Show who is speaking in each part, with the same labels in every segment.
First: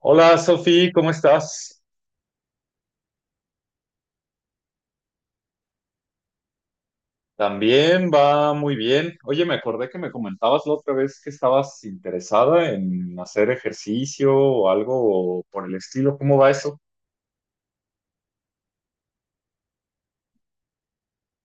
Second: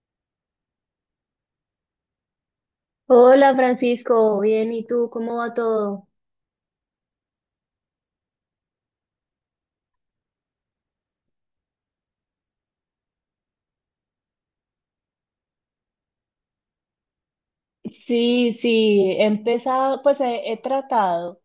Speaker 1: Hola Sofi, ¿cómo estás?
Speaker 2: Hola Francisco, bien, ¿y tú cómo va todo?
Speaker 1: También va muy bien. Oye, me acordé que me comentabas la otra vez que estabas interesada en hacer ejercicio o algo por el estilo. ¿Cómo va eso?
Speaker 2: Sí, sí, he empezado, pues he tratado,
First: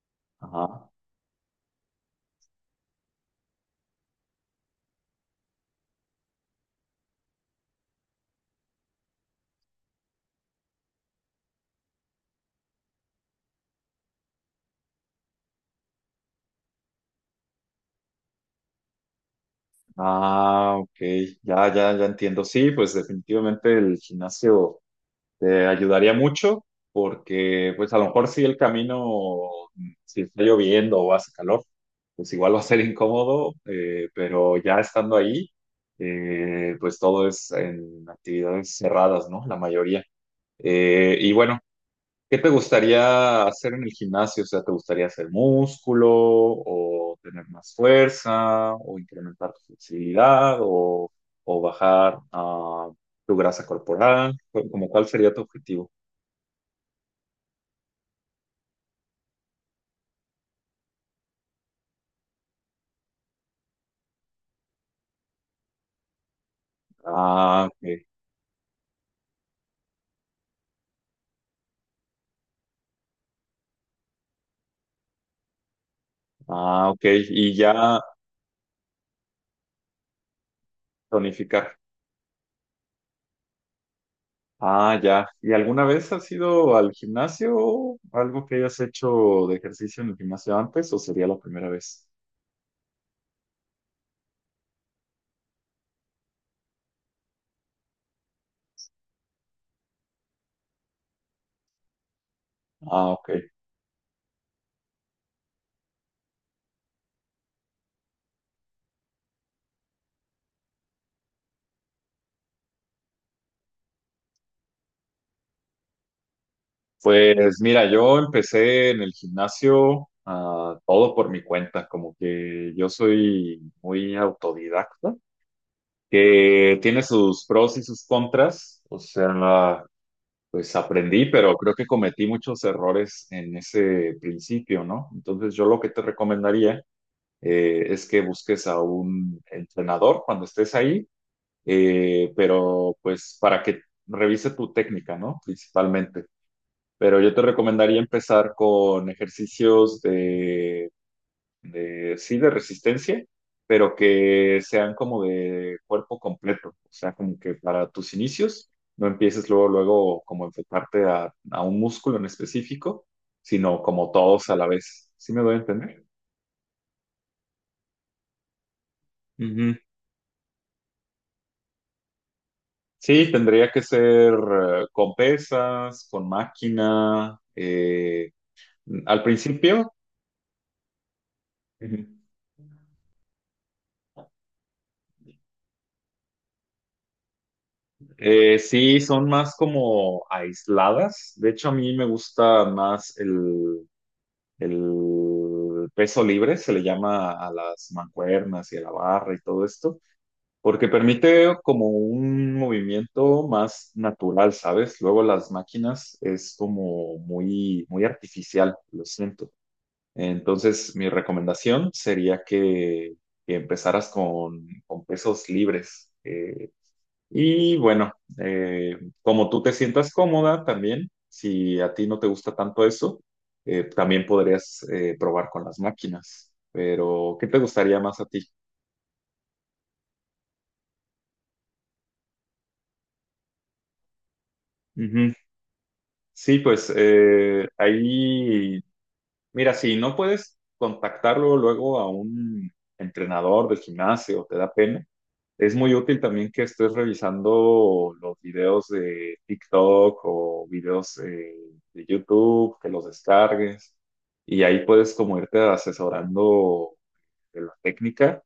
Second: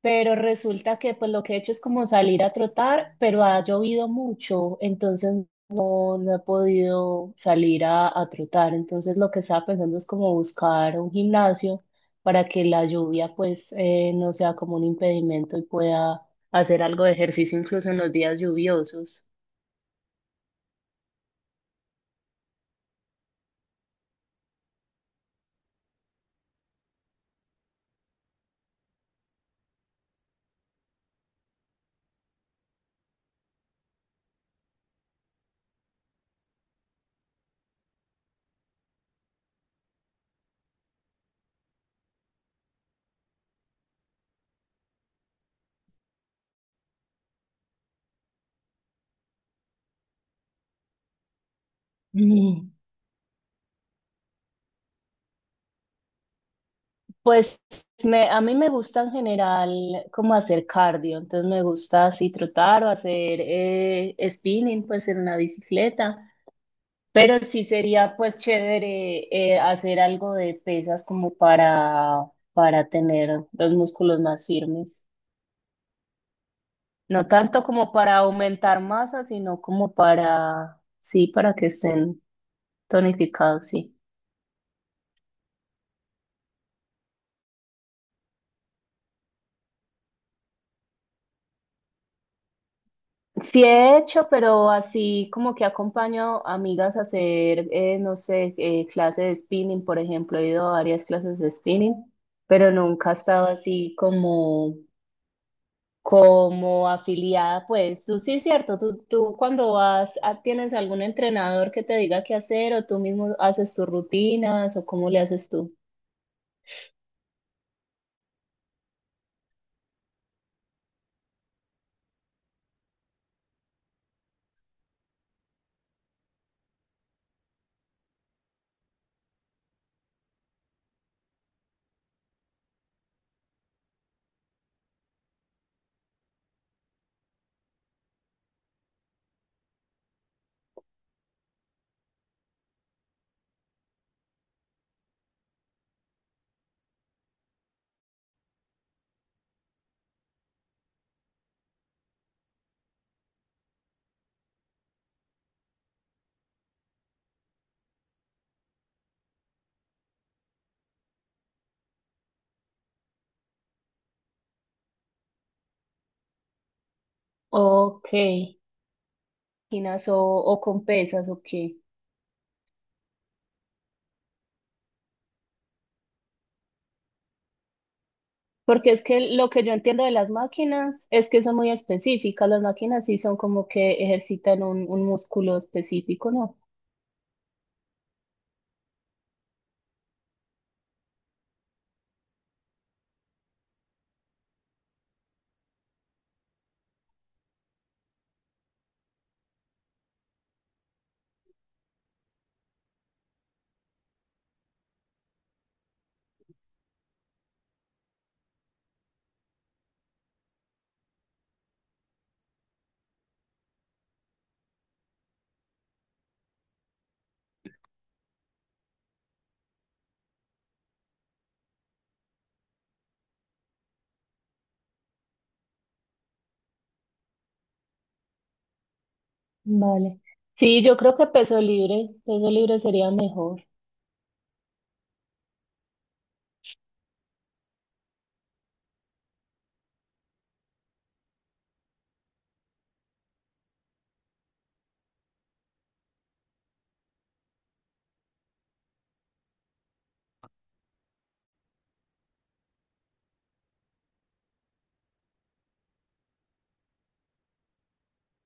Speaker 2: pero
Speaker 1: Ajá.
Speaker 2: resulta que pues lo que he hecho es como salir a trotar, pero ha llovido mucho, entonces no, no he podido salir a trotar. Entonces lo que estaba pensando es como buscar un gimnasio para que la lluvia pues no sea como un impedimento y pueda hacer algo de ejercicio incluso en los días lluviosos.
Speaker 1: Ah, ok. Ya, ya, ya entiendo. Sí, pues definitivamente el gimnasio. Te ayudaría mucho porque, pues, a lo mejor si el camino, si está lloviendo o hace calor, pues igual va a ser incómodo, pero ya estando ahí, pues todo es en actividades cerradas, ¿no? La mayoría. Y bueno, ¿Qué te gustaría hacer en el gimnasio? O sea, ¿te gustaría hacer músculo o tener más fuerza o incrementar tu flexibilidad o bajar,
Speaker 2: Mm.
Speaker 1: tu grasa corporal? ¿Como cuál sería tu objetivo?
Speaker 2: Pues a mí me gusta en general como hacer cardio, entonces me gusta así trotar o hacer spinning pues en una bicicleta, pero sí
Speaker 1: Ah, ok.
Speaker 2: sería pues chévere hacer algo de pesas como para tener los músculos más firmes,
Speaker 1: Ah, ok.
Speaker 2: no
Speaker 1: Y
Speaker 2: tanto como
Speaker 1: ya
Speaker 2: para aumentar masa, sino como para, sí, para que
Speaker 1: tonificar.
Speaker 2: estén tonificados, sí.
Speaker 1: Ah, ya. ¿Y alguna vez has ido al gimnasio? ¿Algo que hayas hecho de ejercicio en el gimnasio antes o sería la primera vez?
Speaker 2: Sí he hecho, pero así como que acompaño a amigas a hacer, no sé, clases de spinning, por ejemplo, he ido a varias clases de spinning, pero
Speaker 1: Ah,
Speaker 2: nunca he
Speaker 1: ok.
Speaker 2: estado así como, como afiliada, pues tú sí es cierto, tú cuando vas, ¿tienes algún entrenador que te diga qué hacer o tú mismo haces tus rutinas o cómo le haces tú?
Speaker 1: Pues mira, yo empecé en el gimnasio todo por mi cuenta, como que yo soy muy autodidacta, que tiene sus pros y sus contras. O sea, pues aprendí, pero creo que cometí muchos errores en ese principio, ¿no? Entonces yo lo que te recomendaría es que busques a un entrenador cuando estés ahí, pero pues para que revise tu técnica, ¿no? Principalmente. Pero yo te recomendaría empezar con ejercicios de, sí, de resistencia, pero que sean como de cuerpo completo. O sea, como que para tus inicios no empieces luego, luego como enfocarte a un músculo en específico, sino como todos a la vez. ¿Sí me doy a entender?
Speaker 2: Ok,
Speaker 1: Ujú.
Speaker 2: rutinas o con pesas o qué.
Speaker 1: Sí, tendría que ser con pesas, con máquina,
Speaker 2: Porque es
Speaker 1: al
Speaker 2: que lo que yo
Speaker 1: principio.
Speaker 2: entiendo de las máquinas es que son muy
Speaker 1: Ujú.
Speaker 2: específicas. Las máquinas sí son como que ejercitan un músculo específico, ¿no?
Speaker 1: Sí, son más como aisladas. De hecho, a mí me gusta más el peso libre se le llama a las mancuernas y a la barra y todo esto, porque permite como un movimiento más natural, ¿sabes? Luego las máquinas es como muy, muy artificial, lo siento. Entonces, mi recomendación sería que empezaras con pesos libres. Y bueno, eh, como tú te sientas cómoda también, si a ti no te gusta tanto eso, también podrías probar con las máquinas. Pero, ¿qué te gustaría más a ti?
Speaker 2: Vale. Sí, yo creo que peso libre sería mejor,
Speaker 1: Ujú. Sí, pues ahí. Mira, si no puedes contactarlo luego a un entrenador del gimnasio, te da pena. Es muy útil también que estés revisando los videos de TikTok o videos de YouTube, que los descargues y ahí puedes como irte asesorando de la técnica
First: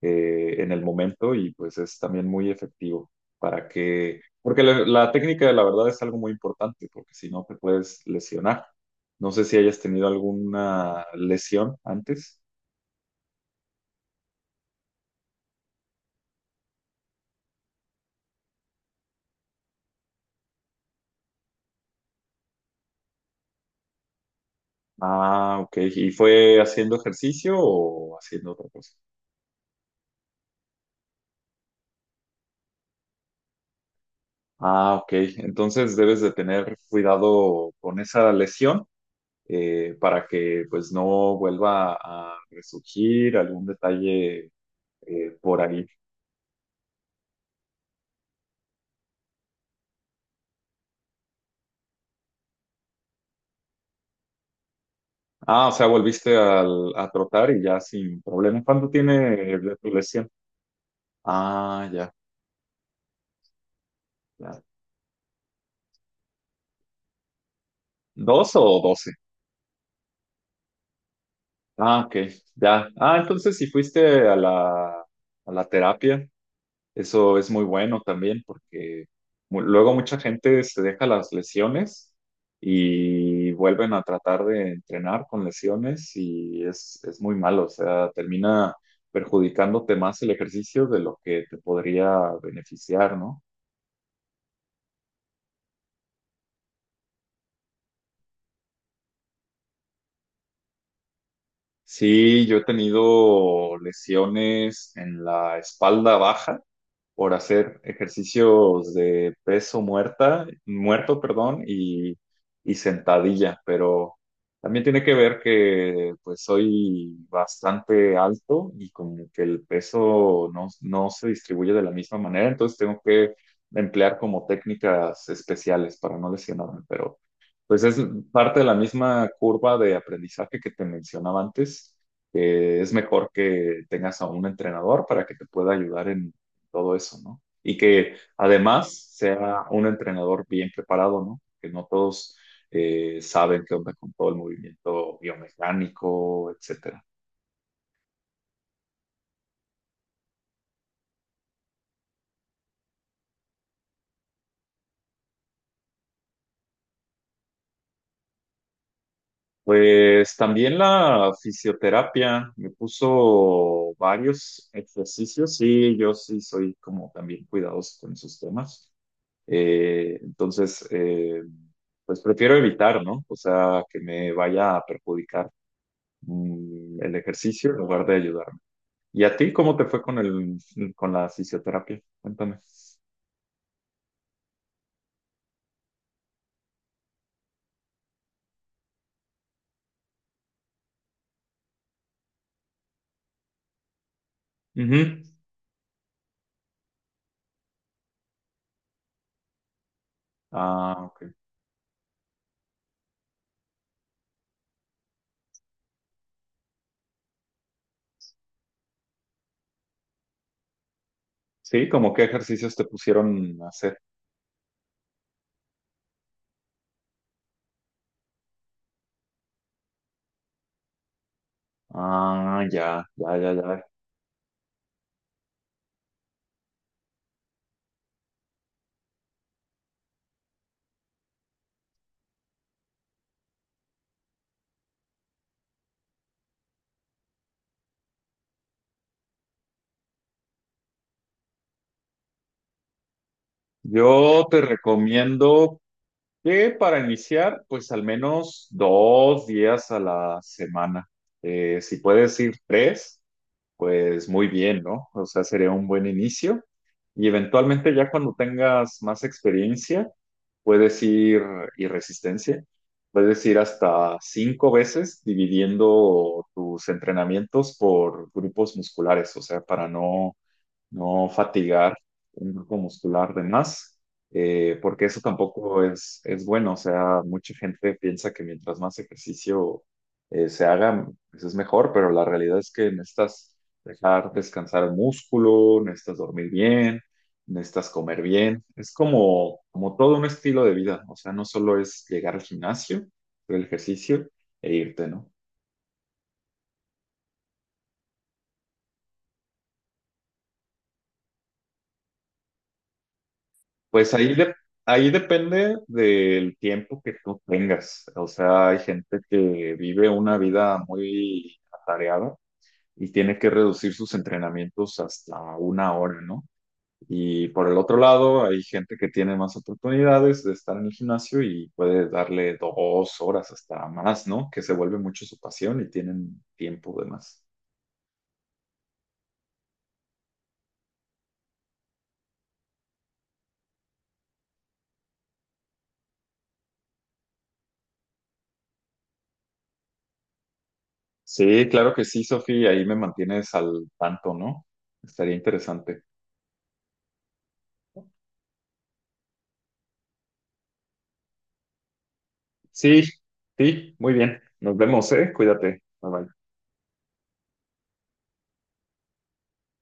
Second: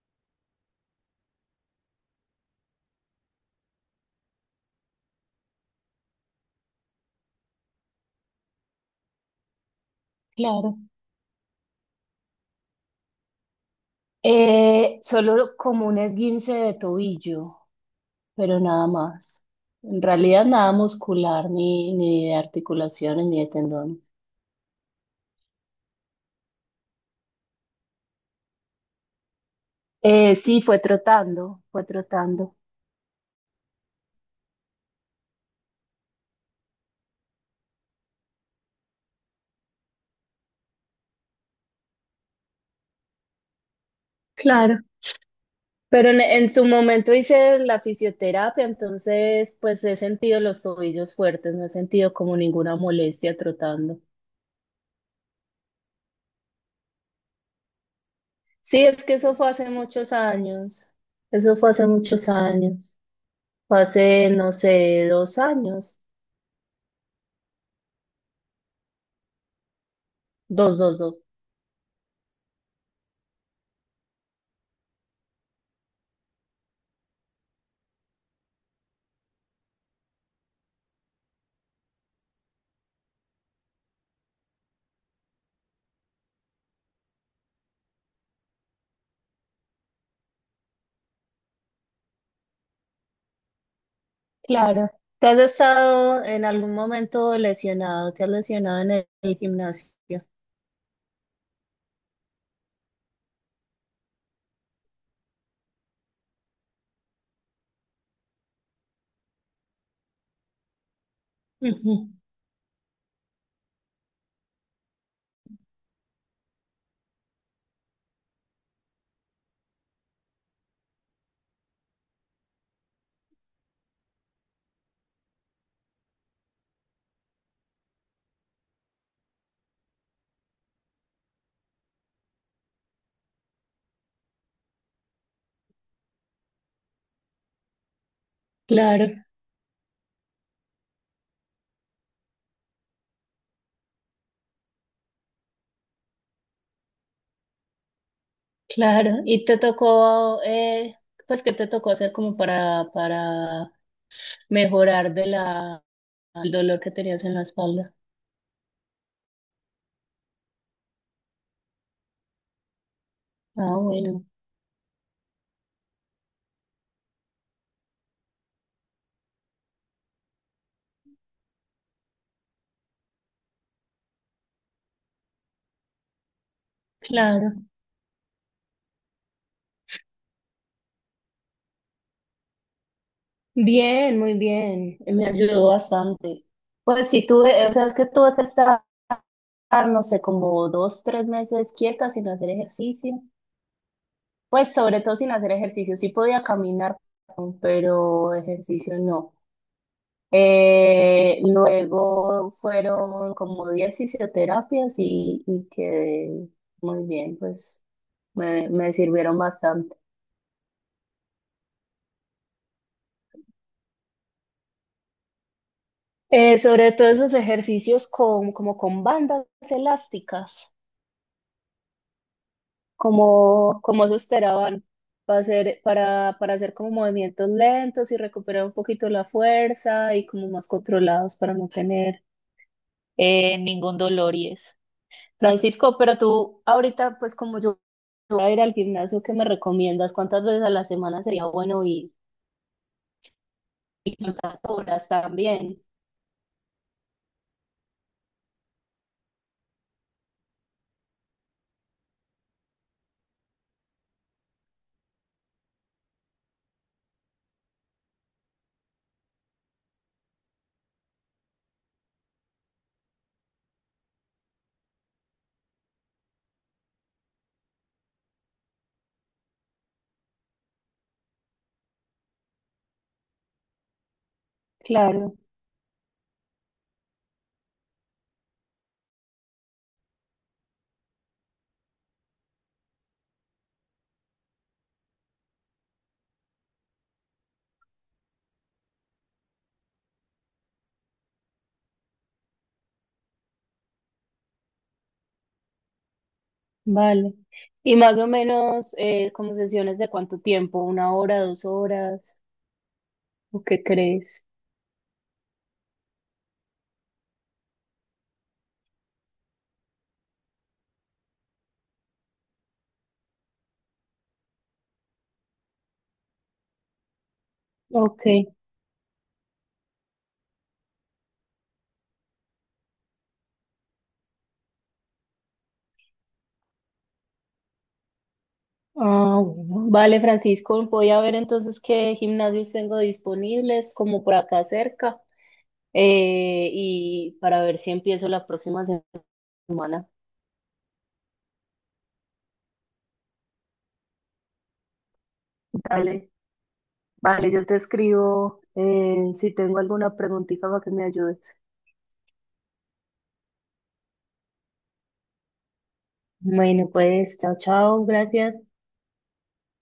Speaker 1: en el momento y pues es también muy efectivo porque la técnica la verdad es algo muy importante porque si no te puedes lesionar. No sé si hayas tenido
Speaker 2: claro.
Speaker 1: alguna lesión antes.
Speaker 2: Solo como un esguince de tobillo, pero nada más. En realidad nada muscular, ni de articulaciones, ni de tendones.
Speaker 1: Ah, ok. ¿Y fue haciendo ejercicio o haciendo otra cosa?
Speaker 2: Sí, fue trotando.
Speaker 1: Ah, ok. Entonces debes de tener cuidado con esa lesión para que pues no vuelva a resurgir algún detalle
Speaker 2: Claro.
Speaker 1: por ahí.
Speaker 2: Pero en su momento hice la fisioterapia, entonces pues he sentido los tobillos fuertes, no he sentido como ninguna molestia trotando.
Speaker 1: Ah, o sea, volviste a trotar y ya sin problema.
Speaker 2: Sí,
Speaker 1: ¿Cuánto
Speaker 2: es que
Speaker 1: tiene
Speaker 2: eso fue hace
Speaker 1: de tu
Speaker 2: muchos
Speaker 1: lesión?
Speaker 2: años, eso fue hace
Speaker 1: Ah, ya,
Speaker 2: muchos años, fue hace, no
Speaker 1: ya.
Speaker 2: sé, dos años,
Speaker 1: ¿Dos o doce?
Speaker 2: dos, dos, dos.
Speaker 1: Ah, ok, ya. Ah, entonces si fuiste a la terapia, eso es muy bueno también porque luego mucha gente se deja las lesiones y vuelven a tratar de entrenar con lesiones y es muy malo, o sea, termina perjudicándote más el ejercicio de lo que te podría beneficiar, ¿no?
Speaker 2: Claro. ¿Tú has estado en algún momento lesionado? ¿Te has lesionado en el gimnasio?
Speaker 1: Sí, yo he tenido lesiones en la espalda baja por hacer ejercicios de peso muerto, perdón,
Speaker 2: Ujú.
Speaker 1: y sentadilla, pero también tiene que ver que pues soy bastante alto y como que el peso no se distribuye de la misma manera, entonces tengo que emplear como técnicas especiales para no lesionarme, pero pues es parte de la misma curva de aprendizaje que te mencionaba antes. Que es mejor que tengas a un entrenador para que te pueda ayudar en todo eso, ¿no? Y que además
Speaker 2: Claro,
Speaker 1: sea un entrenador bien preparado, ¿no? Que no todos saben qué onda con todo el movimiento biomecánico, etcétera.
Speaker 2: claro. ¿Y te tocó, pues qué te tocó hacer como para mejorar de la, el dolor que tenías en la espalda.
Speaker 1: Pues también la fisioterapia me
Speaker 2: Ah,
Speaker 1: puso
Speaker 2: bueno,
Speaker 1: varios ejercicios y yo sí soy como también cuidadoso con esos temas. Entonces, pues prefiero evitar, ¿no? O sea, que me vaya a perjudicar, el
Speaker 2: claro.
Speaker 1: ejercicio en lugar de ayudarme. ¿Y a ti cómo te fue con la fisioterapia? Cuéntame.
Speaker 2: Bien, muy bien. Me ayudó bastante. Pues sí, tuve, o sea, es que tuve que estar, no sé, como dos, tres meses quieta sin hacer ejercicio. Pues sobre todo
Speaker 1: Ujú.
Speaker 2: sin hacer ejercicio. Sí podía caminar, pero ejercicio no.
Speaker 1: Ah, ok.
Speaker 2: Luego fueron como 10 fisioterapias y quedé muy bien, me sirvieron bastante.
Speaker 1: Sí. ¿Como qué ejercicios te pusieron a hacer?
Speaker 2: Sobre todo esos ejercicios con, como con bandas elásticas,
Speaker 1: Ah, ya, ya, ya,
Speaker 2: como,
Speaker 1: ya.
Speaker 2: como esos teraban, para hacer como movimientos lentos y recuperar un poquito la fuerza y como más controlados para no tener ningún dolor y eso. Francisco, pero tú ahorita, pues como yo voy a ir al gimnasio, ¿qué me recomiendas? ¿Cuántas veces a la semana sería bueno y
Speaker 1: Yo
Speaker 2: cuántas
Speaker 1: te
Speaker 2: horas
Speaker 1: recomiendo
Speaker 2: también?
Speaker 1: que para iniciar, pues al menos 2 días a la semana. Si puedes ir tres, pues muy bien, ¿no? O sea, sería un buen inicio. Y eventualmente ya cuando tengas más experiencia, puedes ir, y resistencia, puedes ir hasta 5 veces dividiendo tus entrenamientos por grupos musculares, o sea, para no no fatigar un grupo muscular de más, porque eso
Speaker 2: Claro.
Speaker 1: tampoco es bueno. O sea, mucha gente piensa que mientras más ejercicio se haga, pues es mejor, pero la realidad es que necesitas dejar descansar el músculo, necesitas dormir bien, necesitas comer bien. Es como todo un estilo de vida. O sea, no solo es llegar al gimnasio, hacer el ejercicio e irte, ¿no?
Speaker 2: Vale. Y más o menos, como sesiones de cuánto tiempo, una hora, dos horas, ¿o qué
Speaker 1: Pues ahí,
Speaker 2: crees?
Speaker 1: ahí depende del tiempo que tú tengas. O sea, hay gente que vive una vida muy atareada y tiene que reducir sus entrenamientos hasta 1 hora, ¿no? Y por el otro
Speaker 2: Ok.
Speaker 1: lado, hay gente que tiene más oportunidades de estar en el gimnasio y puede darle 2 horas hasta más, ¿no? Que se vuelve mucho su pasión y tienen tiempo de más.
Speaker 2: Ah, bueno. Vale, Francisco, voy a ver entonces qué gimnasios tengo disponibles, como por acá cerca, y para ver si empiezo la próxima semana.
Speaker 1: Sí, claro que sí, Sofía, ahí me mantienes al tanto, ¿no? Estaría interesante.
Speaker 2: Vale, vale, yo te escribo si tengo alguna preguntita para que me ayudes.
Speaker 1: Sí, sí, muy bien. Nos vemos, ¿eh? Cuídate. Bye bye.
Speaker 2: Bueno, pues, chao, chao, gracias.